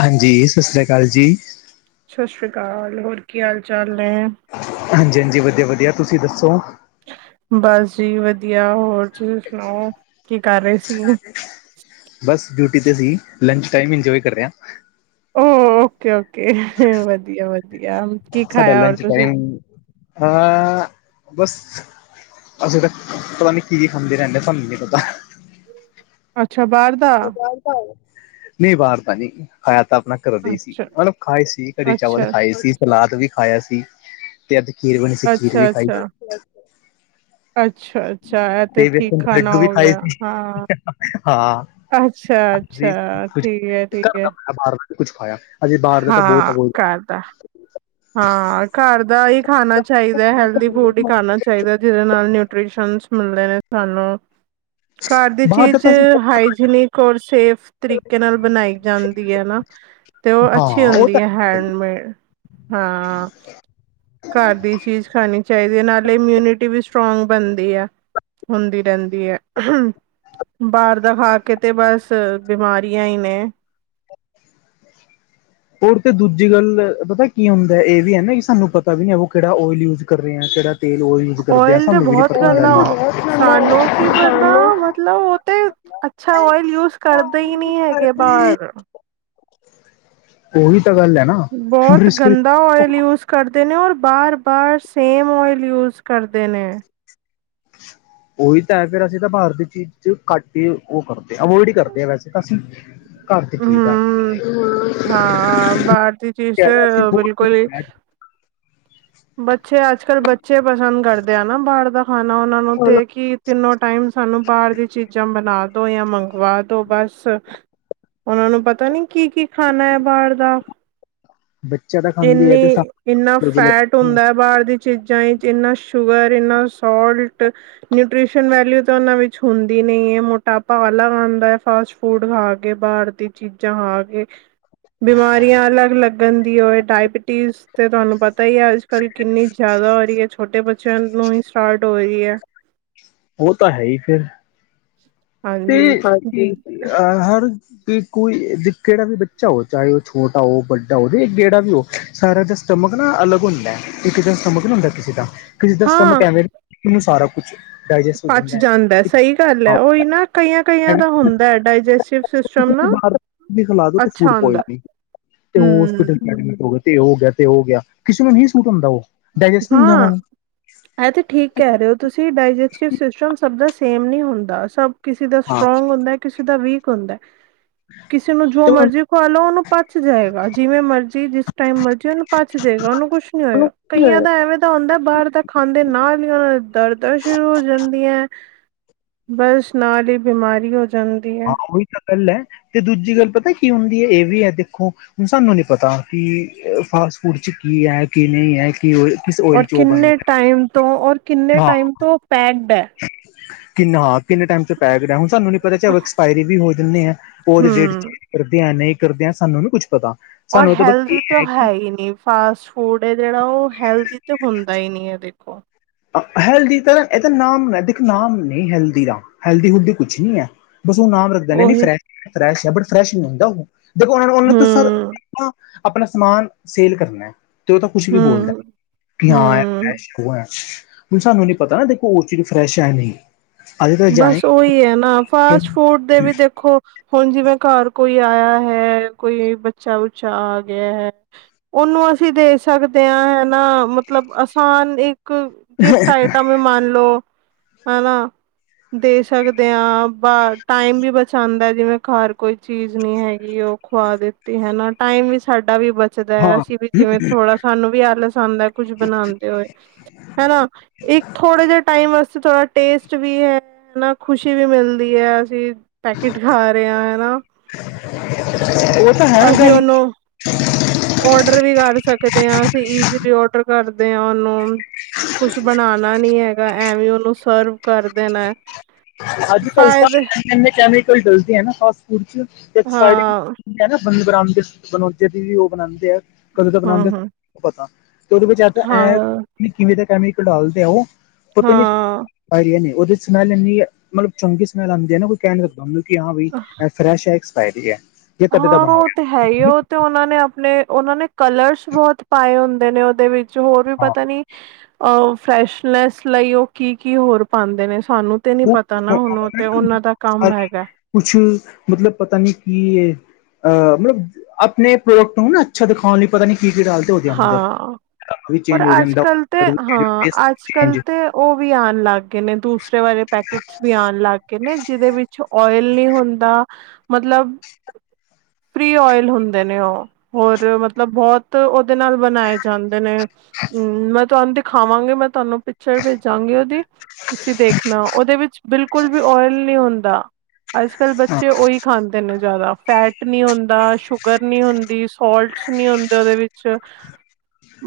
ਹਾਂਜੀ, ਸਸਰੀਆ ਕਾਲ ਜੀ। ਸ਼ਸ਼ਰੀ ਕਾਲ ਹੋਰ ਕੀ ਹਾਲ ਚਾਲ ਨੇ? ਹਾਂਜੀ-ਹਾਂਜੀ, ਵਧੀਆ-ਵਧੀਆ ਤੁਸੀਂ ਦੱਸੋ? ਬਸ ਜੀ ਵਧੀਆ ਹੋਰ ਤੁਸੀਂ ਸੁਣਾਓ ਕੀ ਕਰ ਰਏ ਸੀ? ਬਸ ਡਿਊਟੀ ਤੇ ਸੀ ਲੰਚ ਟਾਈਮ ਇੰਜੋਏ ਕਰ ਰੇ ਆ। ਓ ਓਕੇ, ਓਕੇ ਵਧੀਆ-ਵਧੀਆ ਸਾਡਾ ਲੰਚ ਟਾਈਮ ਅ ਬਸ ਅਸੀਂ ਤਾਂ ਪਤਾ ਨੀ ਕੀ ਕੀ ਖਾਂਦੇ ਰੈਂਦੇ ਆ ਸਾਨੂੰ ਨੀ ਪਤਾ। ਅੱਛਾ ਬਾਰ ਦਾ। ਨਈਂ ਬਾਰ ਦਾ ਨੀ ਖਾਇਆ ਤਾਂ ਅਪਣਾ ਘਰ ਦੇ ਈ ਸੀ, ਅੱਛਾ ਮਤਲਬ ਖਾਏ ਸੀ ਕੜੀ-ਚਾਵਲ ਅੱਛਾ ਖਾਏ ਸੀ, ਸਲਾਦ ਵੀ ਖਾਇਆ ਸੀ ਤੇ ਅੱਜ ਖੀਰ ਬਣੀ ਸੀ, ਖੀਰ ਵੀ ਅੱਛਾ ਖਾਈ ਅੱਛਾ ਅੱਛਾ ਅੱਛਾ ਇਹ ਤੇ ਠੀਕ ਵੇਸਣ ਦੇ ਖਾਣਾ ਲੱਡੂ ਵੀ ਹੋ ਖਾਏ ਗਿਆ ਸੀ ਹਾਂ ਹਾ। ਅੱਛਾ ਅੱਛਾ [unintelligible] ਠੀਕ ਹੈ ਠੀਕ ਘਰ ਹੈ ਦਾ ਖਾਇਆ ਬਾਰ ਦਾ ਨੀ ਕੁਛ ਖਾਇਆ। ਅਜੇ ਬਾਰ ਦਾ ਤਾਂ ਬੋਤ ਹਾਂ ਅਵੋਇਡ ਘਰ ਦਾ ਹਾਂ ਘਰ ਦਾ ਹੀ ਖਾਣਾ ਚਾਈਦਾ ਹੈਲਦੀ ਫੂਡ ਈ ਖਾਣਾ ਚਾਈਦਾ ਜੀਦੇ ਨਾਲ ਨਿਊਟ੍ਰੀਸ਼ਨਸ ਮਿਲਦੇ ਨੇ ਤੁਆਨੂੰ। ਘਰ ਦੀ ਬਾਹਰ ਦਾ ਚੀਜ਼ ਤਾਂ ਅਸੀਂ ਹਾਈਜੀਨਿਕ ਔਰ ਸੇਫ ਤਰੀਕੇ ਨਾਲ ਬਣਾਈ ਜਾਂਦੀ ਐ ਨਾ ਤੇ ਉਹ ਹਾਂ ਅੱਛੀ ਉਹ ਹੁੰਦੀ ਤਾਂ ਐ ਹੈਂਡਮੇਡ। ਹਾਂ ਘਰ ਦੀ ਚੀਜ਼ ਖਾਣੀ ਚਾਈਦੀ ਐ ਨਾਲੇ ਇਮਿਊਨਿਟੀ ਵੀ ਸਟਰੋਂਗ ਬਣਦੀ ਆ। ਹੁੰਦੀ ਰੈਂਦੀ ਐੱ। ਬਾਰ ਦਾ ਖਾ ਕੇ ਤੇ ਬਸ ਬਿਮਾਰੀਆਂ ਈ ਨੇ। ਔਰ ਤੇ ਦੂਜੀ ਗੱਲ ਪਤਾ ਕੀ ਹੁੰਦਾ ਐ ਏ ਵੀ ਐ ਨਾ ਕਿ ਸਾਨੂੰ ਪਤਾ ਵੀ ਨ ਓ ਕੇੜਾ ਓਇਲ ਯੂਜ ਕਰ ਰੇ ਆ ਕੇੜਾ ਤੇਲ ਓ ਯੂਜ ਕਰਦੇ ਆ ਸਾਨੂੰ ਵੀ ਨਈ ਪਤਾ ਹੁੰਦਾ। ਨੋ ਕੀ ਬੰਦਾ ਮਤਲਬ ਓ ਤੇ ਅੱਛਾ ਓਇਲ ਯੂਜ ਕਰਦੇ ਈ ਨੀ ਹੈਗੇ ਬਾਰ ਉਹੀ ਤਾਂ ਗੱਲ ਐ। ਬੋਤ ਗੰ ਦਾ ਓਇਲ ਯੂਜ ਕਰਦੇ ਨੇ ਔਰ ਬਾਰ ਬਾਰ ਸੇਮ ਓਇਲ ਯੂਜ ਕਰਦੇ ਨੇ। ਓਹੀ ਤਾਂ ਹੈ ਫੇਰ ਅਸੀਂ ਤਾਂ ਬਾਰ ਦੀ ਚੀਜ਼ ਚ ਘੱਟ ਈ ਓ ਕਰਦੇ ਅਵੋਇਡ ਈ ਕਰਦੇ ਵੈਸੇ ਤਾਂ ਅਸੀਂ ਘਰ ਚ ਠੀਕ ਆ ਹਾਂ, ਬਾਹਰ ਦੀ ਚੀਜ਼ ਤੇ ਬਿਲਕੁਲ ਹੀ [unintelligible] ਬੱਚੇ ਅੱਜ ਕੱਲ ਬੱਚੇ ਪਸੰਦ ਕਰਦੇ ਆ ਨਾ ਬਾਰ ਦਾ ਖਾਣਾ ਓ ਨਾਂ ਨੂੰ ਚਲੋ ਤੇ ਕਿ ਤਿੰਨੋ ਟਾਈਮ ਸਾਨੂੰ ਬਾਰ ਦੀ ਚੀਜ਼ਾਂ ਬਣਾ ਦੋ ਜਾਂ ਮੰਗਵਾ ਦੋ ਬਸ ਓਨਾਂ ਨੂੰ ਪਤਾ ਨੀ ਕੀ-ਕੀ ਖਾਣਾ ਏ ਬਾਰ ਦਾ ਬੱਚਾ ਤਾਂ ਖਾਂਦੀ ਹੈ ਇੰਨੀ ਤੇ ਏਨਾ ਸਾਨੂੰ ਵੀ ਫੈਟ ਲੱਗੀ, ਹੁੰਦਾ ਐ ਬਾਦ ਚ ਚੀਜ਼ਾਂ ਚ ਇੰਨਾ ਸ਼ੂਗਰ, ਏਨਾ ਸਾਲਟ ਨਿਊਟ੍ਰਿਸ਼ਨ ਵੈਲਊ ਤਾਂ ਉਨਾਂ ਵਿੱਚ ਹੁੰਦੀ ਨਈ ਏ। ਮੋਟਾਪਾ ਵਾਲਾ ਆਂਦਾ ਐ ਫਾਸਟ ਫੂਡ ਖਾ ਕੇ ਬਾਰ ਤੇ ਚੀਜ਼ਾਂ ਖਾ ਕੇ ਬਿਮਾਰੀਆਂ ਅਲੱਗ ਲੱਗਣ ਦੀ ਹੋਏ ਡਾਇਬਟੀਜ਼ ਤੇ ਤਾਨੂੰ ਪਤਾ ਈ ਐ ਅੱਜ ਕੱਲ ਕਿੰਨੀ ਜ਼ਿਆਦਾ ਹੋ ਰੀ ਐ ਛੋਟੇ ਬੱਚਿਆਂ ਨੂੰ ਈ ਸਟਾਰਟ ਹੋ ਰੀ ਐ। [inaudible] ਓ ਤਾਂ ਹੈ ਈ ਫਿਰ। ਹਾਂਜੀ ਆ ਹਰ ਕਿ ਕੋਈ ਵੀ ਕੇੜਾ ਵੀ ਬੱਚਾ ਹੋਵੇ ਚਾਹੇ ਉਹ ਛੋਟਾ ਹੋ ਵੱਡਾ ਹੋਵੇ ਜੇਹੜਾ ਵੀ ਹੋ ਸਾਰਿਆ ਦਾ ਸਟੱਮਕ ਨਾ ਅਲਗ ਹੁੰਦਾਂ ਹੈ। ਇੱਕ ਜਿਹਾ ਸਟੱਮਕ ਨੀ ਹੁੰਦਾ ਕਿਸੇ ਦਾ। ਕਿਸੇ ਦਾ ਹਾਂ ਸਟੱਮਕ ਐਵੇਂ [inaudible] ਉਨੂੰ ਸਾਰਾ ਕੁਛ ਡਾਇਜੈਸਟ ਹੋ ਪਚ ਹੈ। ਜਾਂਦਾ ਸਹੀ ਗੱਲ ਹੈ ਉਹੀ ਨਾਂ ਕਈਆਂ-ਕਈਆਂ ਦਾ ਹੁੰਦਾਂ ਏ, ਡਾਇਜਸਟਿਵ ਸਿਸਟਮ ਨਾ ਤੁਸੀਂ ਬਾਹਰ ਵੀ ਖਿਲਾ ਦੋ ਤੇ ਅੱਛਾ ਫੂਡ ਹੁੰਦਾਂ ਐ। ਪੋਇਜ਼ਨਿੰਗ ਤੇ ਉਹ ਹੋਸਪਿਟਲ ਐਡਮਿਟ ਹੋ ਗਿਆ, ਤੇ ਹੋ ਗਿਆ ਤੇ ਉਹ ਗਿਆ ਕਿਸੇ ਨੂੰ ਨਹੀਂ ਸੂਟ ਹੁੰਦਾਂ ਉਹ। ਡਾਇਜੈਸਟ ਨਹੀਂ ਹੁੰਦਾ ਉਹਨਾਂ ਹਾਂ। ਨੂੰ ਇਹ ਤਾਂ ਠੀਕ ਕਹਿ ਰਹੇ ਹੋ ਤੁਸੀਂ, ਡਾਇਜਸਟਿਵ ਸਿਸਟਮ ਸਭ ਦਾ ਸੇਮ ਨਹੀਂ ਹੁੰਦਾ ਸਭ ਕਿਸੇ ਦਾ ਹਾਂ ਸਟਰੋਂਗ ਹੁੰਦਾਂ ਹੈ, ਕਿਸੇ ਦਾ ਵੀਕ ਹੁੰਦਾਂ ਹੈ। ਕਿਸੇ ਨੂੰ ਜੋ ਮਰਜੀ ਖਵਾ ਲਓ, ਉਹਨੂੰ ਪਚ ਜਾਏਗਾ ਜਿਵੇਂ ਮਰਜ਼ੀ ਜਿਸ ਟਾਈਮ ਮਰਜ਼ੀ ਉਹਨੂੰ ਪਾਚ ਜਾਏਗਾ ਉਹਨੂੰ ਕੁਛ ਨੀ ਹੋਏਗਾ। ਤੇ ਕਈਆਂ ਦਾ ਐਵੇਂ ਤਾਂ ਹੁੰਦਾਂ ਏ ਬਾਹਰ ਤਾਂ ਖਾਂਦੇ ਨਾਲ਼ ਹੀ ਉਨ੍ਹਾਂ ਦੇ ਦਰਦਾਂ ਸ਼ੁਰੂ ਹੋ ਜਾਂਦੀਆਂ ਏ। ਬਸ ਨਾਲ ਹੀ ਬਿਮਾਰੀ ਹੋ ਜਾਂਦੀ। ਹੈ ਹਾਂ ਉਹੀ ਤਾਂ ਗੱਲ ਹੈ, ਤੇ ਦੂਜੀ ਗੱਲ ਪਤਾ ਕੀ ਹੁੰਦੀ ਹੈ ਇਹ ਵੀ ਹੈ ਦੇਖੋ ਹੁਣ ਸਾਨੂੰ ਨੀ ਪਤਾ ਕਿ ਫਾਸਟ ਫੂਡ ਚ ਕੀ ਹੈ ਕੀ ਨਹੀਂ ਹੈ ਕਿ ਕਿਸ ਓਇਲ ਔਰ ਚ ਓ ਕਿੰਨੇ ਬਣਦਾ ਟਾਈਮ ਤੋਂ ਔਰ ਕਿੰਨੇ ਟਾਈਮ ਤੋਂ ਉ ਪੈਕਡ ਹੈ। ਕਿੰਨਾਂ ਹਾਂ ਕਿੰਨੇ ਟਾਈਮ ਤੋਂ ਪੈਕਡ ਐ ਹੁਣ ਸਾਨੂੰ ਨੀ ਪਤਾ ਚਾਏ ਉ ਐਕਸਪਾਇਰੀ ਵੀ ਹੋ ਜਾਂਦੇ ਆ। ਉਹਦੇ ਡੇਟ ਹਮ ਚੇਂਜ ਕਰਦੇ ਆ ਨਹੀਂ ਕਰਦੇ ਆ ਸਾਨੂੰ ਨੀ ਕੁੱਛ ਪਤਾ। ਔਰ ਸਾਨੂੰ ਤਾਂ ਬਸ ਇਹ ਹੈਲਦੀ ਤਾਂ ਓ ਕਿ ਹੈ ਹੀ ਨਹੀਂ ਫ ਫਾਸਟ ਫੂਡ ਹੈ ਜਿਹੜਾ ਉਹ ਹੈਲਦੀ ਤਾਂ ਹੁੰਦਾ ਹੀ ਨਹੀਂ ਹੈ ਦੇਖੋ ਹੈਲਦੀ ਤਾਂ ਇਹ ਤਾਂ ਨਾਮ ਦੇਖ ਨਾਮ ਨਹੀਂ ਹੈਲਦੀ ਦਾ ਹੈਲਦੀ ਹ ਕੁਛ ਨੀਂ ਹੈ। ਬਸ ਨਾਮ ਰੱਖਦੇ ਨੇ ਨ ਉਹੀ ਫਰੈਸ਼ ਆ ਬਟ ਫਰੈਸ਼ ਨੀਂ ਹੁੰਦਾ ਉਹ। ਹਮ ਆਪਣਾ ਸਮਾਨ ਸੇਲ ਕਰਨਾ ਤੇ ਉਹ ਤਾਂ ਕੁਛ ਵੀ ਹਮ ਬੋਲਦਾ ਕਿ ਹਾਂ ਹਮ [unintelligible] ਹੁਣ ਸਾਨੂੰ ਨੀਂ ਪਤਾ ਨਾ ਦੇਖੋ ਉਹ ਚੀਜ਼ ਫਰੈਸ਼ ਹੈ ਨਹੀਂ। ਬਸ ਉਹੀ ਹੈ ਨਾਂ ਫਾਸਟ ਫੂਡ ਦੇ ਵੀ ਦੇਖੋ ਹੁਣ ਜਿਵੇਂ ਘਰ ਕੋਈ ਕਿ ਆਇਆ ਹੈ ਕੋਈ ਬੱਚਾ- ਬੁੱਚਾ ਆ ਗਿਆ ਹੈ। ਉਹਨੂੰ ਅਸੀਂ ਦੇ ਸਕਦੇ ਹੈ ਨ ਮਤਲਬ ਆਸਾਨ ਇੱਕ ਇੱਕ ਗਿਫਟ ਆਈਟਮ ਵੀ ਮੰਨ ਲੋ ਹਨਾਂ। ਦੇ ਸਕਦੇ ਹਾਂ, ਬ ਟਾਈਮ ਵੀ ਬਚਾਉਂਦਾ ਜਿਵੇਂ ਘਰ ਕੋਈ ਚੀਜ਼ ਨਹੀਂ ਹੈਗੀ ਉਹ ਖਵਾ ਦਿੱਤੀ ਹਨਾ, ਟਾਈਮ ਵੀ ਸਾਡਾ ਵੀ ਬ [unintelligible] ਅਸੀਂ ਵੀ ਜਿਵੇਂ ਥੋੜਾ ਸਾਨੂੰ ਵੀ ਆਲਸ ਆਉਦਾ ਹੈ ਕੁੱਝ ਬਣਾਉਂਦੇ ਹੋਏ। ਹਨਾਂ। ਇੱਕ ਥੋੜੇ ਜਿ ਟਾਈਮ ਵਾਸਤੇ ਥੋੜ੍ਹਾ ਟੇਸਟ ਵੀ ਹੈ ਨਾਂ ਖੁਸ਼ੀ ਵੀ ਮਿਲਦੀ ਹੈ ਅਸੀਂ ਪੈਕੇਟ ਖਾ ਰਹੇ ਹਾਂ ਹਨਾਂ ਅਸੀਂ ਉਹਨੂੰ ਔਡਰ ਵੀ ਕਰ ਸਕਦੇ ਹਾਂ, ਅਸੀਂ ਈਜ਼ਲੀ ਔਡਰ ਕਰਦੇ ਹਾਂ ਉਹਨੂੰ। ਕੁਛ ਬਣਾਣਾ ਨੀ ਹੈਗਾ ਐਵੇਂ ਉਹਨੂੰ ਸਰਵ ਕਰ ਦੇਣਾ। ਅੱਜ- ਕੱਲ ਤਾਂ ਫਾਇਦੇ ਇਨੇ-ਇਨੇ ਕੈਮੀਕਲ ਡਲਦੇ ਆ ਨਾਂ ਫਾਸਟ ਫੂਡ ਚ। [unintelligible] [inaudible] ਹਾਂ ਹੁੰਦੀ ਹੈ ਨਾਂ। ਬੰਦੇ ਬਣਾਉਂਦੇ- ਬਣਾਉਂਦੇ ਵੀ ਉਹ ਬਣਾਉਂਦੇ ਆ ਕਦੋਂ ਤੱਕ ਬਣਾਉਂਦੇ ਹਮ ਹਮ ਪਤਾ। ਤੇ ਉਹਦੇ ਵਿੱਚ ਆਪ ਐ ਹਾਂ ਕਿਵੇਂ ਦਾ ਕੈਮੀਕਲ ਡਾਲਦੇ ਆ ਉਹ ਪਤਾ ਨੀਂ ਹਾਂ ਉਹਦੇ 'ਚ ਸੱਮੈਲ ਇੰਨੀ ਮਤਲਬ ਚੰਗੀ ਸੱਮੈਲ ਆਂਦੀ ਹੈ ਨਾਂ ਕੋਈ ਕਹਿ ਨੀ ਸਕਦਾ ਉਹਨੂੰ ਕਿ ਹਾਂ ਬ ਫਰੈਸ਼ ਹੈ ਐਕਸਪਾਇਰੀ ਹੈ। ਜਾਂ ਕਦੇ ਦਾ ਹਾਂ ਬਣਾ ਉਹ ਹੋਇਆ ਤੇ ਹੈ ਹੀ ਉਹਨਾਂ ਨੇ ਆਪਣੇ ਉਹਨਾਂ ਨੇ ਕਲਰਸ ਬਹੁਤ ਪਾਏ ਹੁੰਦੇ ਨੇ ਉਹਦੇ ਵਿੱਚ ਹੋਰ ਵੀ ਹਾਂ ਪਤਾ ਨੀਂ ਆਹੋ ਫਰੈਸ਼ਨੈਸ ਲਈ ਉਹ ਕੀ- ਕੀ ਹੋਰ ਪਾਉਂਦੇ ਨੇ ਸਾਨੂੰ ਤੇ ਨੀਂ ਪਤਾ ਨਾਂ ਹੁਣ ਤੇ ਉਹ- ਉਹਨਾਂ ਦਾ ਕੰਮ ਹੈਗਾ। ਕੁਛ ਮਤਲਬ ਪਤਾ ਨੀਂ ਕੀ ਏ। ਅ ਮਤਲਬ ਆਪਣੇ ਪ੍ਰੋਡਕਟ ਨੂੰ ਨਾਂ ਅੱਛਾ ਦਿਖਾਉਣ ਲਈ ਪਤਾ ਨੀਂ ਕੀ ਕੀ ਡਾਲ ਹਾਂ ਪਰ ਅੱਜ- ਜਾਂਦਾ ਕੱਲ੍ਹ ਤੇ ਕਲਰ ਵੀ ਹਾਂ ਟੇਸਟ ਅੱਜ- ਕੱਲ੍ਹ ਚੇਂਜ ਤੇ ਉਹ ਵੀ ਆਉਣ ਲੱਗ ਗਏ ਨੇ ਦੂਸਰੇ ਵਾਲ਼ੇ ਪੈਕਟਸ ਵੀ ਆਉਣ ਲੱਗ ਗਏ ਨੇ ਜਿਹਦੇ ਵਿੱਚ ਓਇਲ ਨਹੀਂ ਹੁੰਦਾ ਮਤਲਬ ਫਰੀ ਓਇਲ ਹੁੰਦੇ ਨੇ ਉਹ ਹੋਰ ਮਤਲਬ ਬਹੁਤ ਉਹਦੇ ਨਾਲ ਬਣਾਏ ਜਾਂਦੇ ਨੇ ਹੂੰਮ ਮੈਂ ਤੁਹਾਨੂੰ ਤੇ ਖਾਵਾਂਗੇ ਮੈਂ ਤੁਹਾਨੂੰ ਪਿਕਚਰ ਭੇਜਾਂਗੀ ਉਹਦੀ ਤੁਸੀਂ ਦੇਖਣਾ ਉਹਦੇ ਵਿੱਚ ਬਿਲਕੁਲ ਵੀ ਓਇਲ ਨਹੀਂ ਹੁੰਦਾ ਅੱਜ ਕੱਲ ਹਾਂ ਬੱਚੇ ਉਹੀ ਖਾਂਦੇ ਨੇ ਜ਼ਿਆਦਾ ਫੈਟ ਨਹੀਂ ਹੁੰਦਾ ਸ਼ੂਗਰ ਨਹੀਂ ਹੁੰਦੀ ਸੋਲਟਸ ਨਹੀਂ ਹੁੰਦੇ ਉਹਦੇ ਵਿੱਚ ਵਿੱਚ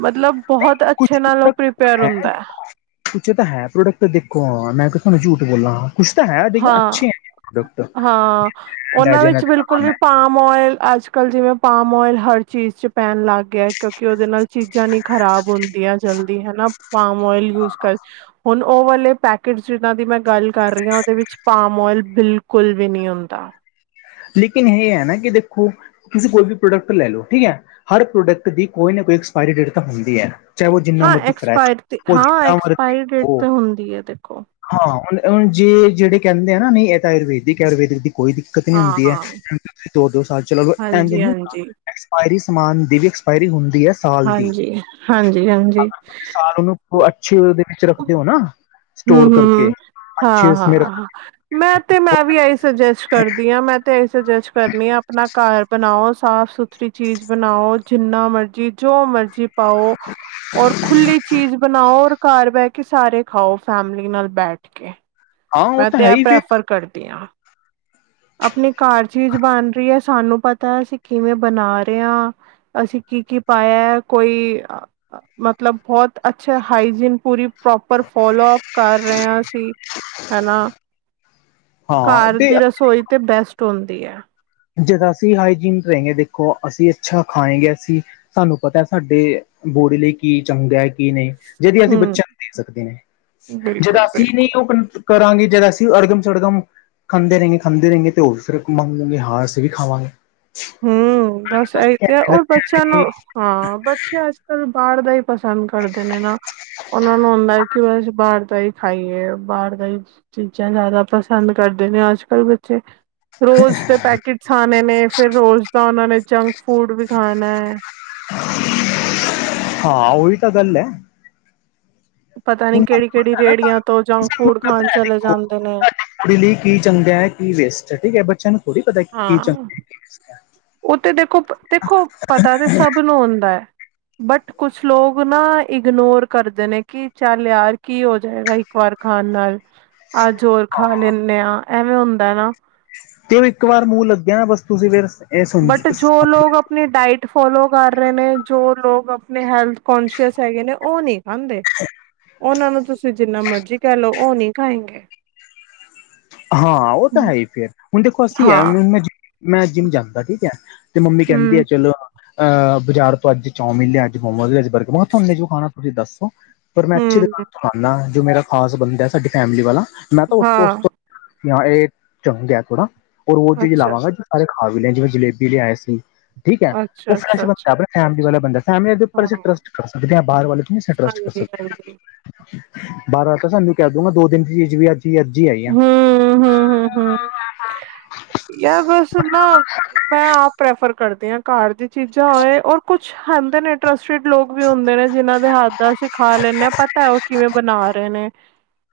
ਮਤਲਬ ਬਹੁਤ ਅੱਛੇ ਨਾਲ ਉਹ ਪ੍ਰੀਪੇਅਰ ਹੁੰਦਾ ਐ ਪੁੱਛਿਆ ਤਾਂ ਹੈ ਪ੍ਰੋਡਕਟ ਦੇਖੋ ਹਾਂ ਮੈਂ ਤੁਹਾਨੂੰ ਕਿਉ ਝੂਠ ਬੋਲਾ ਹਾਂ ਕੁਛ ਤਾਂ ਹੈ ਦੇਖ ਹਾਂ ਅੱਛੇ ਹੈ ਪ੍ਰੋਡਕਟ ਹਾਂ ਉਹਨਾਂ ਅੰਦਾਜ਼ੇ ਨਾਲ ਵਿੱਚ ਬਿਲਕੁਲ ਦਿਖਾਵਾ ਵੀ ਮੈਂ ਪਾਮ ਓਇਲ ਅੱਜਕਲ ਜਿਵੇਂ ਪਾਮ ਓਇਲ ਹਰ ਚੀਜ਼ ' ਪੈਣ ਲੱਗ ਗਿਆ ਕਿਉਂਕਿ ਉਹਦੇ ਨਾਲ ਚੀਜ਼ਾਂ ਨੀ ਖ਼ਰਾਬ ਹੁੰਦੀਆਂ ਜਲਦੀ ਹਨਾ ਪਾਮ ਓਇਲ ਯੂਜ ਕਰ ਹੁਣ ਉਹ ਵਾਲੇ ਪੈਕਟਸ ਜਿਨਾਂ ਦੀ ਮੈਂ ਗੱਲ ਕਰ ਰਹੀ ਹਾਂ ਉਹਦੇ ਵਿੱਚ ਪਾਮ ਓਇਲ ਬਿਲਕੁਲ ਵੀ ਨਹੀਂ ਹੁੰਦਾ ਲੇਕਿਨ ਇਹ ਆ ਨਾ ਕਿ ਦੇਖੋ ਤੁਸੀਂ ਕੋਈ ਵੀ ਪ੍ਰੋਡਕਟ ਲੈ ਲਓ ਠੀਕ ਹੈ ਹਰ ਪ੍ਰੋਡਕਟ ਦੀ ਕੋਈ ਨਾ ਕੋਈ ਐਕਸਪਾਇਰੀ ਡੇਟ ਤਾਂ ਹੁੰਦੀ ਹੈ ਚਾਹੇ ਉਹ ਜਿੰਨਾ ਹਾਂ ਮਰਜ਼ੀ ਫਰੈਸ਼ ਐਕਸਪਾਇਰ ਤੇ ਉਹ ਹਾਂ ਜਿੰਨਾ ਮਰਜੀ ਐਕਸਪਾਇਰੀ ਡੇਟ ਹੋ ਤੇ ਹੁੰਦੀ ਹੈ ਦੇਖੋ ਹਾਂ ਹੁਣ ਜੇ ਜਿਹੜੇ ਕਹਿੰਦੇ ਆ ਨਾ ਨਹੀਂ ਇਹ ਤਾਂ ਆਯੁਰਦਿਕ ਆਯੁਰਵੈਦਿਕ ਦੀ ਕੋਈ ਦਿੱਕਤ ਨਹੀਂ ਹਾਂ ਹੁੰਦੀ ਹੈ ਹਾਂ ਦੋ ਦੋ ਸਾਲ ਚਲੋ ਪਰ ਇੰਝ ਹਾਂਜੀ ਨੀ ਹੁੰਦਾ ਹਾਂਜੀ ਐਕਸਪਾਇਰੀ ਸਮਾਨ ਦੀ ਵੀ ਐਕਸਪਾਇਰੀ ਹੁੰਦੀ ਐ ਹਾਂਜੀ ਹਾਂਜੀ ਹਾਂਜੀ ਉਹ ਅੱਛੀ ਉਹਦੇ ਵਿੱਚ ਰੱਖਦੇ ਹੋ ਨਾ ਸਟੋਰ ਹੂੰਮ ਹੂੰਮ ਕਰਕੇ ਹੂੰਮ ਹਾਂ ਅੱਛੇ ਉਸਮੇ ਰੱਖਦੇ ਹਾਂ ਮੈਂ ਤੇ ਮੈਂ ਵੀ ਇਹੀ ਸੁਜੈਸਟ ਕਰਦੀ ਹਾਂ ਮੈਂ ਤੇ ਇਹੀ ਸੁਜੈਸਟ ਕਰਨੀ ਆ ਆਪਣਾ ਘਰ ਬਣਾਓ ਸਾਫ਼ ਸੁਥਰੀ ਚੀਜ਼ ਬਣਾਓ ਜਿੰਨਾ ਮਰਜ਼ੀ ਜੋ ਮਰਜ਼ੀ ਪਾਓ ਔਰ ਖੁੱਲੀ ਚੀਜ਼ ਬਣਾਓ ਔਰ ਘਰ ਬਹਿ ਕੇ ਸਾਰੇ ਖਾਓ ਫੈਮਲੀ ਨਾਲ ਬੈਠ ਕੇ ਹਾਂ ਉਹ ਮੈਂ ਤਾਂ ਤੇ ਹੈ ਇਹ ਹੀ ਫਿਰ ਪ੍ਰੈਫਰ ਕਰਦੀ ਹਾਂ ਆਪਣੀ ਘਰ ਚੀਜ਼ ਬਣ ਰਹੀ ਹੈ ਸਾਨੂੰ ਪਤਾ ਅਸੀਂ ਕਿਵੇਂ ਬਣਾ ਰਹੇ ਆ ਅਸੀਂ ਕੀ ਕੀ ਪਾਇਆ ਕੋਈ ਮਤਲਬ ਬਹੁਤ ਅੱਛੇ ਹਾਈਜੀਨ ਪੂਰੀ ਪ੍ਰੋਪਰ ਫੋਲੋ ਅਪ ਕਰ ਰਹੇ ਆ ਅਸੀਂ ਹਨਾ ਹਾਂ ਘਰ ਤੇ ਦੀ ਰਸੋਈ ਤੇ ਬੈਸਟ ਹੁੰਦੀ ਐ ਜਦੋਂ ਅਸੀਂ ਹਾਈਜੀਨ ਰਹਗੇ ਦੇਖੋ ਅਸੀਂ ਅੱਛਾ ਖਾਏਗੇ ਅਸੀਂ ਸਾਨੂੰ ਪਤਾ ਸਾਡੇ ਬੋਡੀ ਲਈ ਕੀ ਚੰਗਾ ਹੈ ਕੀ ਨਹੀਂ ਜਿਹਦੀ ਅਸੀਂ ਹੂੰ ਬੱਚਿਆਂ ਨੂੰ ਦੇਖ ਸਕਦੇ ਨੇ ਜਿਹੜਾ ਬਿਲਕੁਲ ਅਸੀਂ ਨਹੀਂ ਬਿਲਕੁਲ ਉਹ ਕਰਾਂਗੇ ਜਦ ਅਸੀਂ ਅਰਗਮ ਸੜਗਮ ਖਾਂਦੇ ਰਹਿੰਗੇ ਖਾਂਦੇ ਰਹਿੰਗੇ ਤੇ ਉਹ ਸਿਰ ਮੰਗ ਲਗੇ ਹਾਂ ਅਸੀਂ ਵੀ ਖਾਵਾਂਗੇ ਹੂੰਮ ਬਸ ਆ ਉਹਰ ਬੱਚਿਆਂ ਨੂੰ ਹਾਂ ਬੱਚੇ ਅੱਜ ਕੱਲ ਬਾਹਰ ਦਾ ਹੀ ਪਸੰਦ ਕਰਦੇ ਨੇ ਨਾ ਉਹਨਾਂ ਨੂੰ ਹੁੰਦਾ ਕਿ ਬਸ ਬਾਹਰ ਦਾ ਹੀ ਖਾਈਏ ਬਾਹਰ ਦਾ ਹੀ ਚੀਜ਼ਾਂ ਜ਼ਿਆਦਾ ਪਸੰਦ ਕਰਦੇ ਨੇ ਅੱਜ ਕੱਲ੍ਹ ਬੱਚੇ ਰੋਜ਼ ਦੇ ਪੈਕਟਸ ਆਣੇ ਨੇ ਫਿਰ ਰੋਜ਼ ਦਾ ਉਹਨਾ ਨੇ ਜੰਕ ਫੂਡ ਵੀ ਖਾਣਾ ਹੈ ਹਾਂ ਉਈ ਤਾਂ ਗੱਲ ਏ ਪਤਾ ਨੀ ਕੇਹੜੀ ਕੇਹੜੀ ਪਤਾ ਨਾ ਰੇਹੜੀਆਂ ਤੋਂ ਜੰਕ ਸਾਨੂੰ ਫੂਡ ਖਾਨ ਪਤਾ ਹੈ ਚਲੇ ਦੇਖੋ ਜਾਂਦੇ ਨੇ ਸਾਡੀ ਕੁੜੀ ਲਈ ਕੀ ਚੰਗੈ ਕੀ ਵੇਸਟ ਐ, ਠੀਕ ਏ ਬੱਚਿਆਂ ਨੂੰ ਥੋੜ੍ਹੀ ਪਤਾ ਕੀ ਚੰਗੈ ਕੀ ਵੇਸਟ ਐ ਓਹ ਤੇ ਦੇਖੋ, ਦੇਖੋ ਪਤਾ ਤੇ ਸਭ ਨੂੰ ਹੁੰਦਾ ਐ। ਬਟ ਕੁਛ ਲੋਕ ਨਾ ਇਗਨੋਰ ਕਰਦੇ ਨੇ ਕਿ ਚੱਲ ਯਾਰ ਕੀ ਹੋ ਜਾਏਗਾ ਇਕ ਵਾਰ ਖਾਨ ਨਾਲ, ਅੱਜ ਹੋਰ ਖਾ ਲੈਂਦੇ ਹਾਂ, ਐਵੇਂ ਹੁੰਦਾ ਨਾ। ਤੇ ਓਹ ਇੱਕ ਵਾਰ ਮੂੰਹ ਲੱਗਿਆ ਨਾ ਬਸ ਤੁਸੀਂ ਫਿਰ ਇਹ ਬਟ ਜੋ ਸਮਝ ਲੋਕ ਅਪ ਆਪਣੀ ਡਾਇਟ ਫੋਲੋ ਕਰ ਰਏ ਨੇ ਜੋ ਲੋਕ ਆਪਣੇ ਹੈਲਥ ਕੋਂਸ਼ੀਅਸ ਹੈਗੇ ਨੇ, ਓਹ ਨਈ ਖਾਂਦੇ ਓਹਨਾਂ ਨੂੰ ਤੁਸੀਂ ਜਿੰਨਾ ਮਰਜੀ ਕਹਿ ਲਓ ਓਹ ਨਈ ਖਾਏਗੇ ਹਾਂ, ਉਹ ਤਾਂ ਹੈ ਹੀ ਫੇਰ। ਹੁਣ ਦੇਖੋ, ਅਸੀਂ ਹੈ ਹਾਂ ਮੈਂ ਜਿੰਮ ਜਾਂਦਾ, ਠੀਕ ਹੈ। ਤੇ ਮੰਮੀ ਕਹਿੰਦੀ ਆ ਹਮ ਚਲੋ, ਅਹ ਅਹ ਬਾਜ਼ਾਰ ਤੋਂ ਅੱਜ ਚੌਮਿਨ ਲਿਆ, ਅੱਜ ਮੋਮੋਜ ਲਿਆ, ਬਰਗਰ ਮੈਂ ਕਿਹਾ ਤਾਹਨੇ ਜੋ ਖਾਣਾ ਤੁਸੀਂ ਦੱਸੋ, ਪਰ ਮੈਂ ਅੱਛੀ ਹਮ ਦੁਕਾਨ ਤੋ ਲਾਨਾ, ਜੋ ਮੇਰਾ ਖਾਸ ਬੰਦੈ ਸਾਡੀ ਫੈਮਿਲੀ ਵਾਲਾ। ਮੈਂ ਤਾਂ ਉਸ ਤੋਂ ਉਸ ਹਾਂ ਤੋਂ ਯਾ ਏਹ ਚੰਗ ਐਪ ਤੋਂ ਨਾ ਔਰ ਓਹ ਚੀਜ਼ ਅੱਛਾ ਲਾਵਾਂਗਾ, ਜੇਹੜਾ ਸਾਰੇ ਖਾ ਵੀ ਲੈਣ ਜਿਵੇਂ ਜਲੇਬੀ ਲਿਆਇਆ ਸੀ, ਠੀਕ ਐ ਓਹ ਅੱਛਾ ਫਰੈਸ਼ ਅੱਛਾ ਅੱਛਾ ਬੰਦਾ ਫੈਮਲੀ ਵਾਲਾ ਬੰਦਾ। ਫੈਮਿਲੀ ਦੇ ਉੱਪਰ ਹਾਂ ਅਸੀ ਟਰੱਸਟ ਕਰ ਸਕਦੇ ਆਂ, ਬਾਹਰ ਵਾਲੇ ਤੇ ਨਈਂ ਅਸੀਂ ਟਰੱਸਟ ਕਰ ਸਕਦੇ। [inaudible] ਬਾਹਰ ਵਾਲਾ ਤਾਂ ਸਾਨੂੰ ਕਹਿ ਦਊਗਾ ਦੋ ਦਿਨ ਦੀ ਚੀਜ਼ ਵੀ ਅੱਜ ਈ-ਅੱਜ ਈ ਆਈ ਐ। ਹੁੰ, ਯਾਹ ਬੱਸ ਨਾ ਮੈਂ ਆਪ ਪ੍ਰੈਫਰ ਕਰਦੀ ਆਂ ਘਰ ਦੀ ਚੀਜਾਂ ਹੋਏ ਔਰ ਕੁਛ ਹੋਂਦੇ ਨੇ ਟਰੱਸਟਿਡ ਲੋਕ ਵੀ ਹੁੰਦੇ ਨੇ, ਜਿੰਨਾਂ ਦੇ ਹੱਥ ਦਾ ਅਸੀਂ ਖਾਂ ਲੈਂਨੇ ਆਂ, ਪਤਾ ਓਹ ਕਿਵੇਂ ਬਨਾ ਰਹੇ ਨੇ।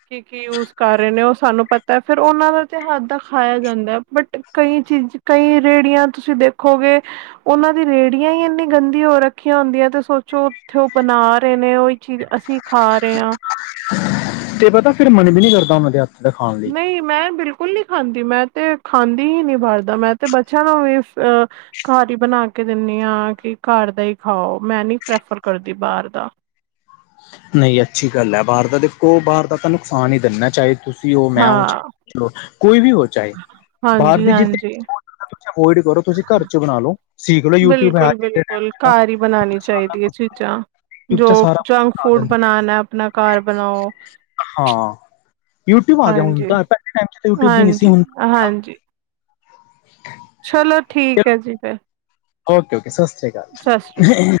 ਕੀ-ਕੀ ਯੂਜ਼ ਕਰ ਰਹੇ ਨੇ ਓਹ ਸਾਨੂੰ ਪਤਾ ਐ ਫੇਰ ਓਹਨਾਂ ਦਾ ਤਾਂ ਹੱਥ ਦਾ ਖਾਇਆ ਜਾਂਦੈ। ਬਟ, ਕਈ ਚੀਜ਼ ਕਈ ਰੇਹੜੀਆਂ ਤੁਸੀਂ ਦੇਖੋ ਦੇਖੋਗੇ ਉਹਨਾਂ ਦੀ ਰੇਹੜੀਆਂ ਹੀ ਇੰਨੀ ਗੰਦੀ ਹੋ ਰੱਖੀਆਂ ਹੁੰਦੀਆਂ ਤੇ ਸੋਚੋ ਓਥੇ ਓਹ ਬਣਾ ਰਹੇ ਨੇ ਓਹੀ ਚੀਜ਼ ਅਸੀਂ ਖਾ ਰਏ ਆਂ। ਤੇ ਪਤਾ ਫਿਰ ਮਨ ਵੀ ਨੀ ਕਰਦਾ ਉਹਨਾਂ ਦੇ ਹੱਥ ਦਾ ਖਾਨ ਲਈ। ਨਈ, ਮੈਂ ਬਿਲਕੁਲ ਨੀ ਖਾਂਦੀ ਮੈਂ ਤੇ ਖਾਂਦੀ ਹੀ ਨਹੀਂ ਬਾਹਰ ਦਾ। ਮੈਂ ਤੇ ਬੱਚਿਆਂ ਨੂੰ ਵੀ ਇਸ ਆਪ ਹੀ ਬਣਾ ਕੇ ਦੇਨੀ ਆਂ ਕਿ ਘਰ ਦਾ ਹੀ ਖਾਓ। ਮੈਂ ਨੀ ਪ੍ਰੈਫਰ ਕਰਦੀ ਬਾਹਰ ਦਾ। ਨਹੀਂ ਅੱਛੀ ਗੱਲ ਹੈ ਬਾਹਰ ਦਾ ਦੇਖੋ ਬਾਹਰ ਦਾ ਤਾਂ ਨੁਕਸਾਨ ਹੀ ਦਿੰਦਾ। ਚਾਹੇ ਤੁਸੀਂ ਹੋ, ਮੈਂ ਹਾਂ ਚਾਹੇ ਕੋਈ ਵੀ ਹੋ ਚਾਹੇ। ਬਾਹਰ ਹਾਂਜੀ ਦੀ ਚੀਜ਼ਾਂ ਹਾਂਜੀ [unintelligible] ਅਵੋਇਡ ਕਰੋ। ਤੁਸੀਂ ਘਰ 'ਚ ਬਨਾ ਲਓ, ਸੀਖ ਲੋ ਯੂਟਿਊਬ ਹੈ ਬਿਲਕੁਲ ਅੱਜ ਦੇ ਟੈਮ ਬਿਲਕੁਲ ਚ ਤਾਂ ਘਰ ਹੀ ਬਣਾਉਣੀ ਚਾਹੀਦੀ ਹੈ ਚੀਜ਼ਾਂ [unintelligible] ਜੋ ਸਾਰਾ ਕੁਝ ਜੰਕ ਬਣਾ ਫੂਡ ਦਿੰਦੇ ਬਨਾਨੈ, ਆਪਨਾ ਘਰ ਬਨਾਓ। ਹਾਂ, ਯੂਟਿਊਬ ਆ ਗਿਆ ਹੁਨ ਹਾਂਜੀ ਤਾਂ ਪਹਿਲੇ ਟੈਮ 'ਚ ਤੇ ਯੂਟਿਊਬ ਵੀ ਨਹੀਂ ਸੀ। ਹਾਂਜੀ ਹੁਨ ਹਾਂਜੀ [inaudible] ਚਲੋ ਠੀਕ ਹੈ ਜੀ ਫਿਰ ਓਕੇ ਉਕੇ, ਸਤਿ ਸ਼੍ਰੀ ਸਤਿ ਸ਼੍ਰੀ ਅਕਾਲ।